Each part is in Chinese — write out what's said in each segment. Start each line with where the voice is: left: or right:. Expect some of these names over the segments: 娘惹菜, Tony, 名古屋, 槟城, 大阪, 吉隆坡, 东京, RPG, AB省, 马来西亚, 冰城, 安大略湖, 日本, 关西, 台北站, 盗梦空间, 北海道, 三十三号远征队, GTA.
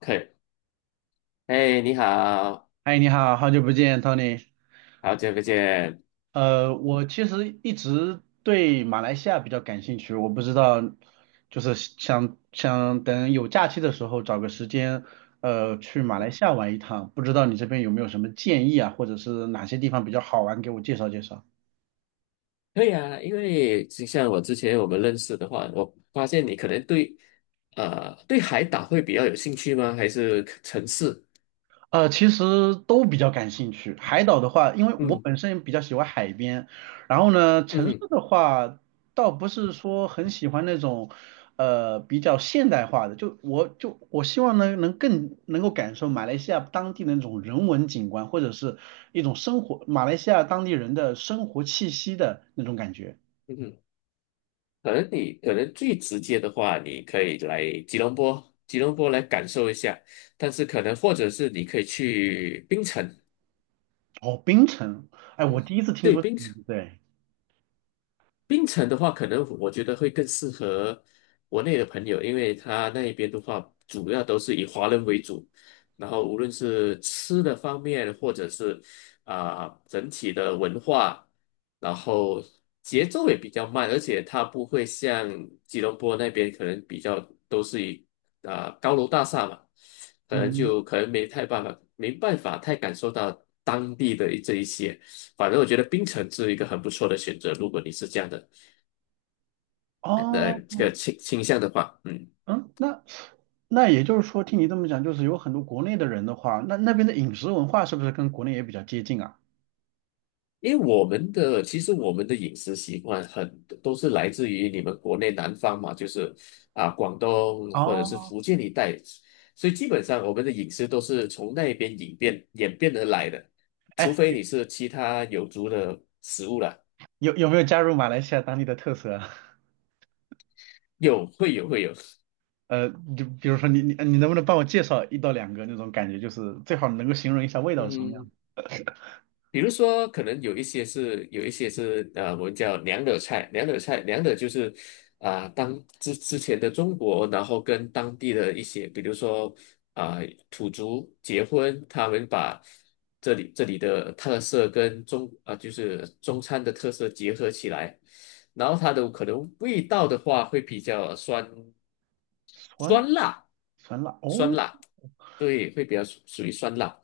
left: 可以。哎，你好，
right: 嗨，你好，好久不见，Tony。
left: 好久不见。
right: 我其实一直对马来西亚比较感兴趣，我不知道，就是想想等有假期的时候找个时间，去马来
left: 嗯，
right: 西亚玩一趟。不知道你这边有没有什么建议啊，或者是哪些地方比较好玩，给我介绍介绍。
left: 可以啊，因为就像我之前我们认识的话，我发现你可能对海岛会比较有兴趣吗？还是城市？
right: 其实都比较感兴趣。海岛的话，因为我
left: 嗯。
right: 本身比较喜欢海边，然后呢，
left: 嗯。
right: 城市
left: 嗯。
right: 的话，倒不是说很喜欢那种，比较现代化的。就我希望呢，能更能够感受马来西亚当地的那种人文景观，或者是一种生活，马来西亚当地人的生活气息的那种感觉。
left: 嗯哼。可能你可能最直接的话，你可以来吉隆坡，吉隆坡来感受一下，但是可能或者是你可以去槟城。
right: 哦，槟城，哎，我第一次听
left: 对，
right: 说，
left: 槟
right: 对，
left: 槟城的话，可能我觉得会更适合国内的朋友，因为他那边的话，主要都是以华人为主，然后无论是吃的方面，或者是整体的文化，然后节奏也比较慢，而且它不会像吉隆坡那边可能比较都是以高楼大厦嘛，可能
right: 嗯，
left: 就可能没太办法，没办法太感受到当地的这一些。反正我觉得槟城是一个很不错的选择，如果你是这样的呃这
right: 哦。
left: 个倾倾向的话。嗯，
right: 嗯，那那也就是说，听你这么讲，就是有很多国内的人的话，那那边的饮食文化是不是跟国内也比较接近啊？
left: 因为我们的其实我们的饮食习惯很都是来自于你们国内南方嘛，就是广东或者是
right: 哦，
left: 福建一带，所以基本上我们的饮食都是从那边演变演变而来的，除
right: 哎，
left: 非你是其他有族的食物了。
right: 有没有加入马来西亚当地的特色啊
left: 有会有会有，
right: 呃，就比如说你能不能帮我介绍一到两个那种感觉，就是最好能够形容一下味道是什么
left: 嗯，
right: 样？
left: 比如说，可能有一些是有一些是呃，我们叫娘惹菜，娘惹菜，娘惹就是之前的中国，然后跟当地的一些，比如说啊、土族结婚，他们把这里的特色跟中啊、就是中餐的特色结合起来，然后它的可能味道的话会比较酸。
right: 酸
left: 酸辣，
right: 酸辣
left: 酸
right: 哦，
left: 辣，对，会比较属于酸辣。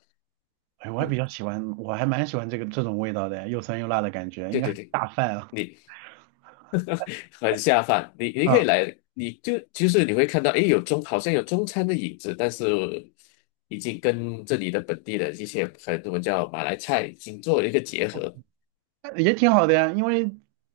right: 哎，我还比
left: 嗯，
right: 较喜欢，我还蛮喜欢这个这种味道的，又酸又辣的感觉，应
left: 对
right: 该
left: 对
right: 很
left: 对。
right: 下饭啊
left: 你很下饭。你可以
right: 啊。
left: 来，你就其实你会看到，诶，好像有中餐的影子，但是已经跟这里的本地的一些很能我们叫马来菜已经做了一个结合。
right: 也挺好的呀，因为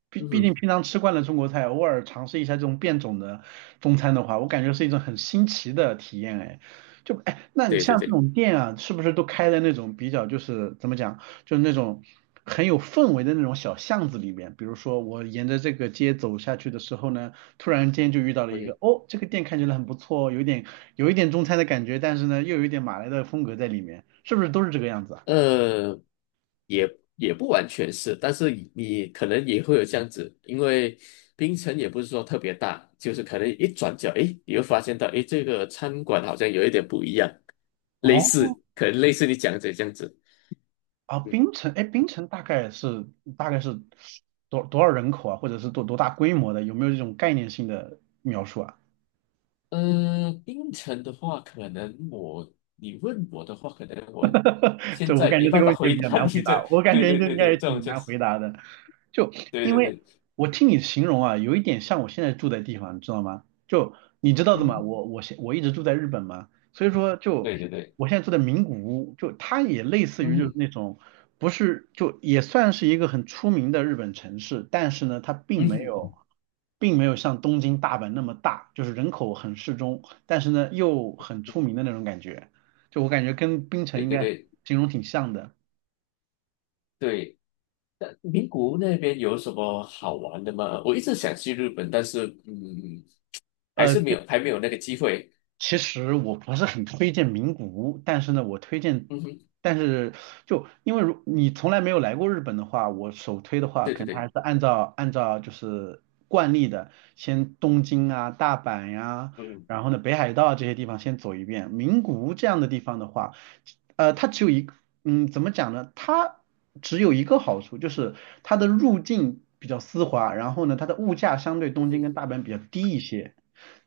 right: 毕
left: 嗯
right: 毕竟
left: 哼。
right: 平常吃惯了中国菜，偶尔尝试一下这种变种的中餐的话，我感觉是一种很新奇的体验哎。就哎，那你
left: 对对
right: 像这
left: 对
right: 种店啊，是不是都开在那种比较就是怎么讲，就是那种很有氛围的那种小巷子里面？比如说我沿着这个街走下去的时候呢，突然间就遇到了一个，
left: ，OK。
right: 哦，这个店看起来很不错哦，有一点中餐的感觉，但是呢又有一点马来的风格在里面，是不是都是这个样子啊？
left: 呃，也也不完全是，但是你可能也会有这样子，因为槟城也不是说特别大，就是可能一转角，诶，你会发现到，诶，这个餐馆好像有一点不一样，类
right: 哦。
left: 似，可能类似你讲的这样子。
right: 啊，冰城，哎，冰城大概是多少人口啊，或者是多大规模的？有没有这种概念性的描述啊？
left: 槟城的话，可能我你问我的话，可能我 现
right: 这我
left: 在
right: 感
left: 没
right: 觉这
left: 办
right: 个
left: 法
right: 问题也
left: 回
right: 比较
left: 答你
right: 难回答，
left: 这，
right: 我感
left: 对
right: 觉
left: 对
right: 应
left: 对
right: 该也
left: 对，这种
right: 挺
left: 就
right: 难
left: 是。
right: 回答的。就
left: 对
right: 因
left: 对
right: 为
left: 对。
right: 我听你形容啊，有一点像我现在住的地方，你知道吗？就你知道的
left: 嗯
right: 嘛，
left: 哼。
right: 我一直住在日本嘛，所以说就
left: 对对对。
right: 我现在住在名古屋，就它也类似
left: 嗯
right: 于就是
left: 哼。
right: 那种不是就也算是一个很出名的日本城市，但是呢，它并
left: 嗯
right: 没有
left: 哼。
right: 并没有像东京、大阪那么大，就是人口很适中，但是呢又很出名的那种感觉。就我感觉跟冰城
left: 对
right: 应
left: 对
right: 该
left: 对
right: 形容挺像的。
left: 对。那名古屋那边有什么好玩的吗？我一直想去日本，但是
right: 呃，
left: 还没有那个机会。
right: 其实我不是很推荐名古屋，但是呢，我推荐，
left: 嗯哼。
right: 但是就因为如你从来没有来过日本的话，我首推的话，
left: 对
right: 可
left: 对
right: 能还
left: 对。
right: 是按照就是惯例的，先东京啊、大阪呀、
left: 嗯。
right: 然后呢北海道这些地方先走一遍。名古屋这样的地方的话，它只有一个，嗯，怎么讲呢？它只有一个好处，就是它的入境比较丝滑，然后呢，它的物价相对
left: 嗯
right: 东京跟
left: 哼。
right: 大阪比较低一些。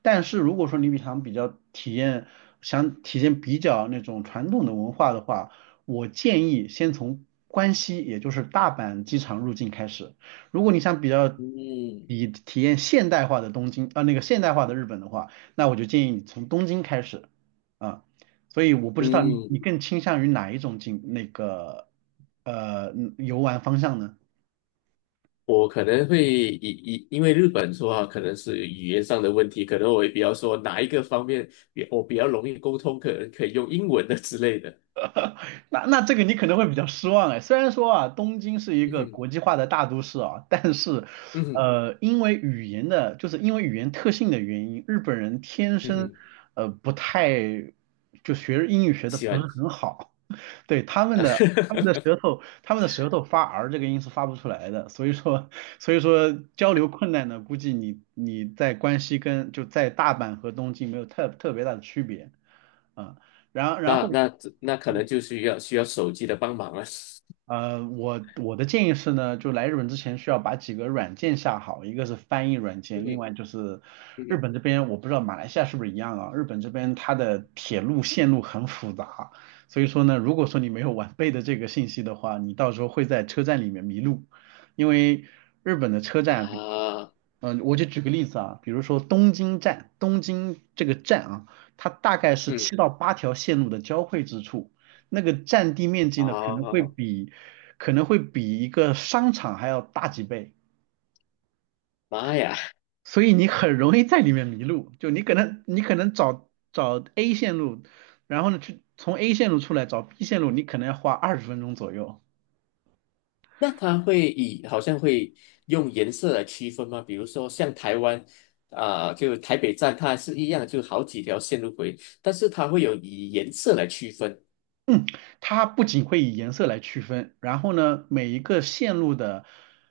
right: 但是如果说你比较体验，想体验比较那种传统的文化的话，我建议先从关西，也就是大阪机场入境开始。如果你想比较
left: 嗯。
right: 以体验现代化的东京，那个现代化的日本的话，那我就建议你从东京开始啊。所以我不知道你
left: 嗯。
right: 你更倾向于哪一种景那个游玩方向呢？
left: 我可能会因为日本说话可能是语言上的问题，可能我也比较说哪一个方面比我比较容易沟通，可能可以用英文的之类的。
right: 那那这个你可能会比较失望哎，虽然说啊，东京是一
left: 嗯
right: 个
left: 哼。
right: 国际化的大都市啊，但是，
left: 嗯哼。
right: 因为语言的，就是因为语言特性的原因，日本人天
left: 嗯
right: 生，
left: 哼。
right: 不太，就学英语学的
left: 希
right: 不是
left: 望
right: 很好，对，
left: 啊。
right: 他们的舌头发 R 这个音是发不出来的，所以说交流困难呢，估计你在关西跟就在大阪和东京没有特别大的区别啊，然后。
left: 那那那可能就需要手机的帮忙了。
right: 我的建议是呢，就来日本之前需要把几个软件下好，一个是翻译软
left: 嗯
right: 件，
left: 哼。
right: 另外就是
left: 嗯
right: 日
left: 哼。
right: 本这边我不知道马来西亚是不是一样啊，日本这边它的铁路线路很复杂，所以说呢，如果说你没有完备的这个信息的话，你到时候会在车站里面迷路，因为日本的车站，
left: 啊。
right: 我就举个例子啊，比如说东京站，东京这个站啊，它大概是七
left: 嗯。
right: 到八条线路的交汇之处。那个占地面积呢，可能会
left: 啊。
right: 比可能会比一个商场还要大几倍，
left: 妈呀！
right: 所以你很容易在里面迷路。就你可能找找 A 线路，然后呢去从 A 线路出来找 B 线路，你可能要花20分钟左右。
left: 那它好像会用颜色来区分吗？比如说像台湾就台北站，它是一样，就好几条线路轨，但是它会有以颜色来区分。
right: 嗯，它不仅会以颜色来区分，然后呢，每一个线路的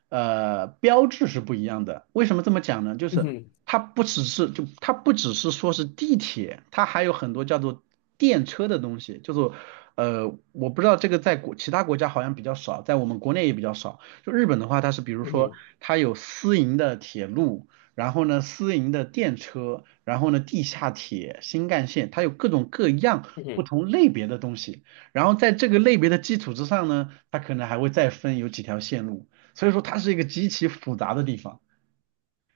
right: 标志是不一样的。为什么这么讲呢？就
left: 嗯
right: 是
left: 哼。
right: 它不只是说是地铁，它还有很多叫做电车的东西，叫做我不知道这个在其他国家好像比较少，在我们国内也比较少。就日本的话，它是比如
left: 嗯
right: 说
left: 哼。
right: 它有私营的铁路，然后呢私营的电车，然后呢地下铁、新干线，它有各种各样
left: 嗯
right: 不
left: 哼。
right: 同类别的东西。然后在这个类别的基础之上呢，它可能还会再分有几条线路，所以说它是一个极其复杂的地方。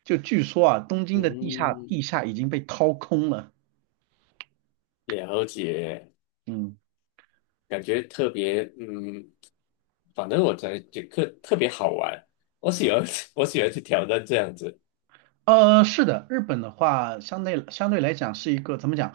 right: 就据说啊，东京的地下
left: 嗯。
right: 地下已经被掏空了，
left: 了解。
right: 嗯。
left: 感觉特别。嗯，反正我在觉得特别好玩，我喜欢。我喜欢去挑战这样子。
right: 是的，日本的话，相对来讲是一个怎么讲？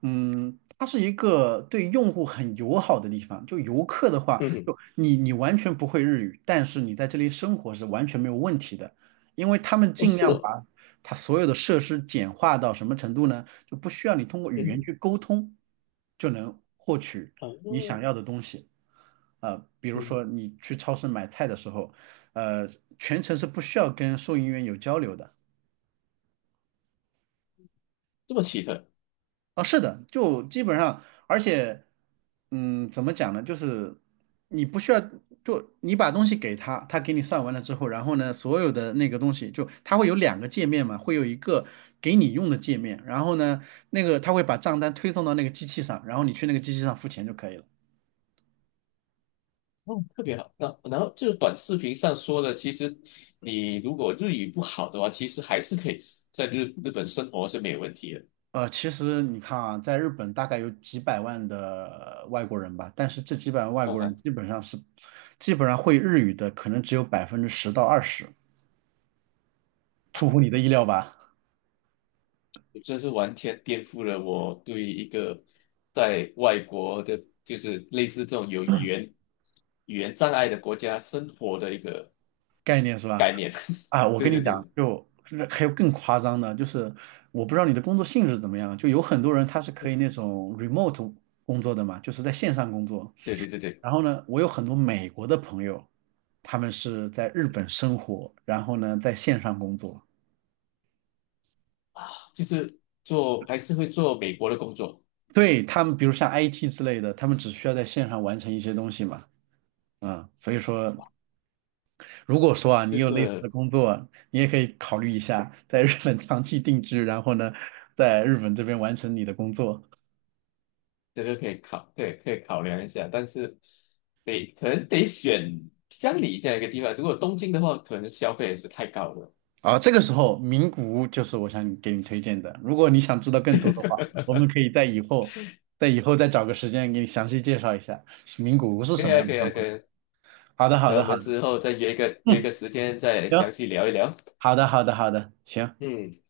right: 嗯，它是一个对用户很友好的地方。就游客的话，
left: 嗯哼。
right: 就你完全不会日语，但是你在这里生活是完全没有问题的，因为他们
left: 哦，
right: 尽
left: 是
right: 量
left: 哦。
right: 把它所有的设施简化到什么程度呢？就不需要你通过语言
left: 嗯。
right: 去沟通就能获取
left: 啊。
right: 你想要的东西。比如说
left: 嗯。
right: 你去超市买菜的时候，呃，全程是不需要跟收银员有交流的。
left: 这么奇特。
right: 啊，是的，就基本上，而且，嗯，怎么讲呢？就是你不需要，就你把东西给他，他给你算完了之后，然后呢，所有的那个东西，就他会有两个界面嘛，会有一个给你用的界面，然后呢，那个他会把账单推送到那个机器上，然后你去那个机器上付钱就可以了。
left: 哦，特别好。那然后这个短视频上说的，其实你如果日语不好的话，其实还是可以在日本生活是没有问题的。
right: 其实你看啊，在日本大概有几百万的外国人吧，但是这几百万外
left: 哈
right: 国人
left: 哈。
right: 基本上会日语的可能只有10%到20%，出乎你的意料吧？
left: 这是完全颠覆了我对一个在外国的，就是类似这种有语言障碍的国家生活的一个
right: 概念是吧？
left: 概念。
right: 啊，我
left: 对
right: 跟你
left: 对对
right: 讲，就是还有更夸张的，就是我不知道你的工作性质怎么样，就有很多人他是可以那种 remote 工作的嘛，就是在线上工作。
left: 对对对对。
right: 然后呢，我有很多美国的朋友，他们是在日本生活，然后呢在线上工作。
left: 啊，就是做还是会做美国的工作。
right: 对，他们比如像 IT 之类的，他们只需要在线上完成一些东西嘛，嗯，所以说如果说啊，你
left: 这
right: 有类似的
left: 个
right: 工作，你也可以考虑一下在日本长期定居，然后呢，在日本这边完成你的工作。
left: 这个可以考，对，可以考量一下，但是可能得选乡里这样一个地方。如果东京的话，可能消费也是太高了。
right: 啊，这个时候名古屋就是我想给你推荐的。如果你想知道更多的话，我们可以在以后，在以后再找个时间给你详细介绍一下名古屋是
left: 可
right: 什
left: 以
right: 么
left: 啊，
right: 样的
left: 可以
right: 状
left: 啊，可
right: 况。
left: 以啊。
right: 好的，好
left: 那我
right: 的，好
left: 们
right: 的，
left: 之后再约一个约一
right: 嗯，
left: 个时间，再
right: 行，
left: 详细聊一聊。
right: 好的，好的，好的，行。
left: 嗯。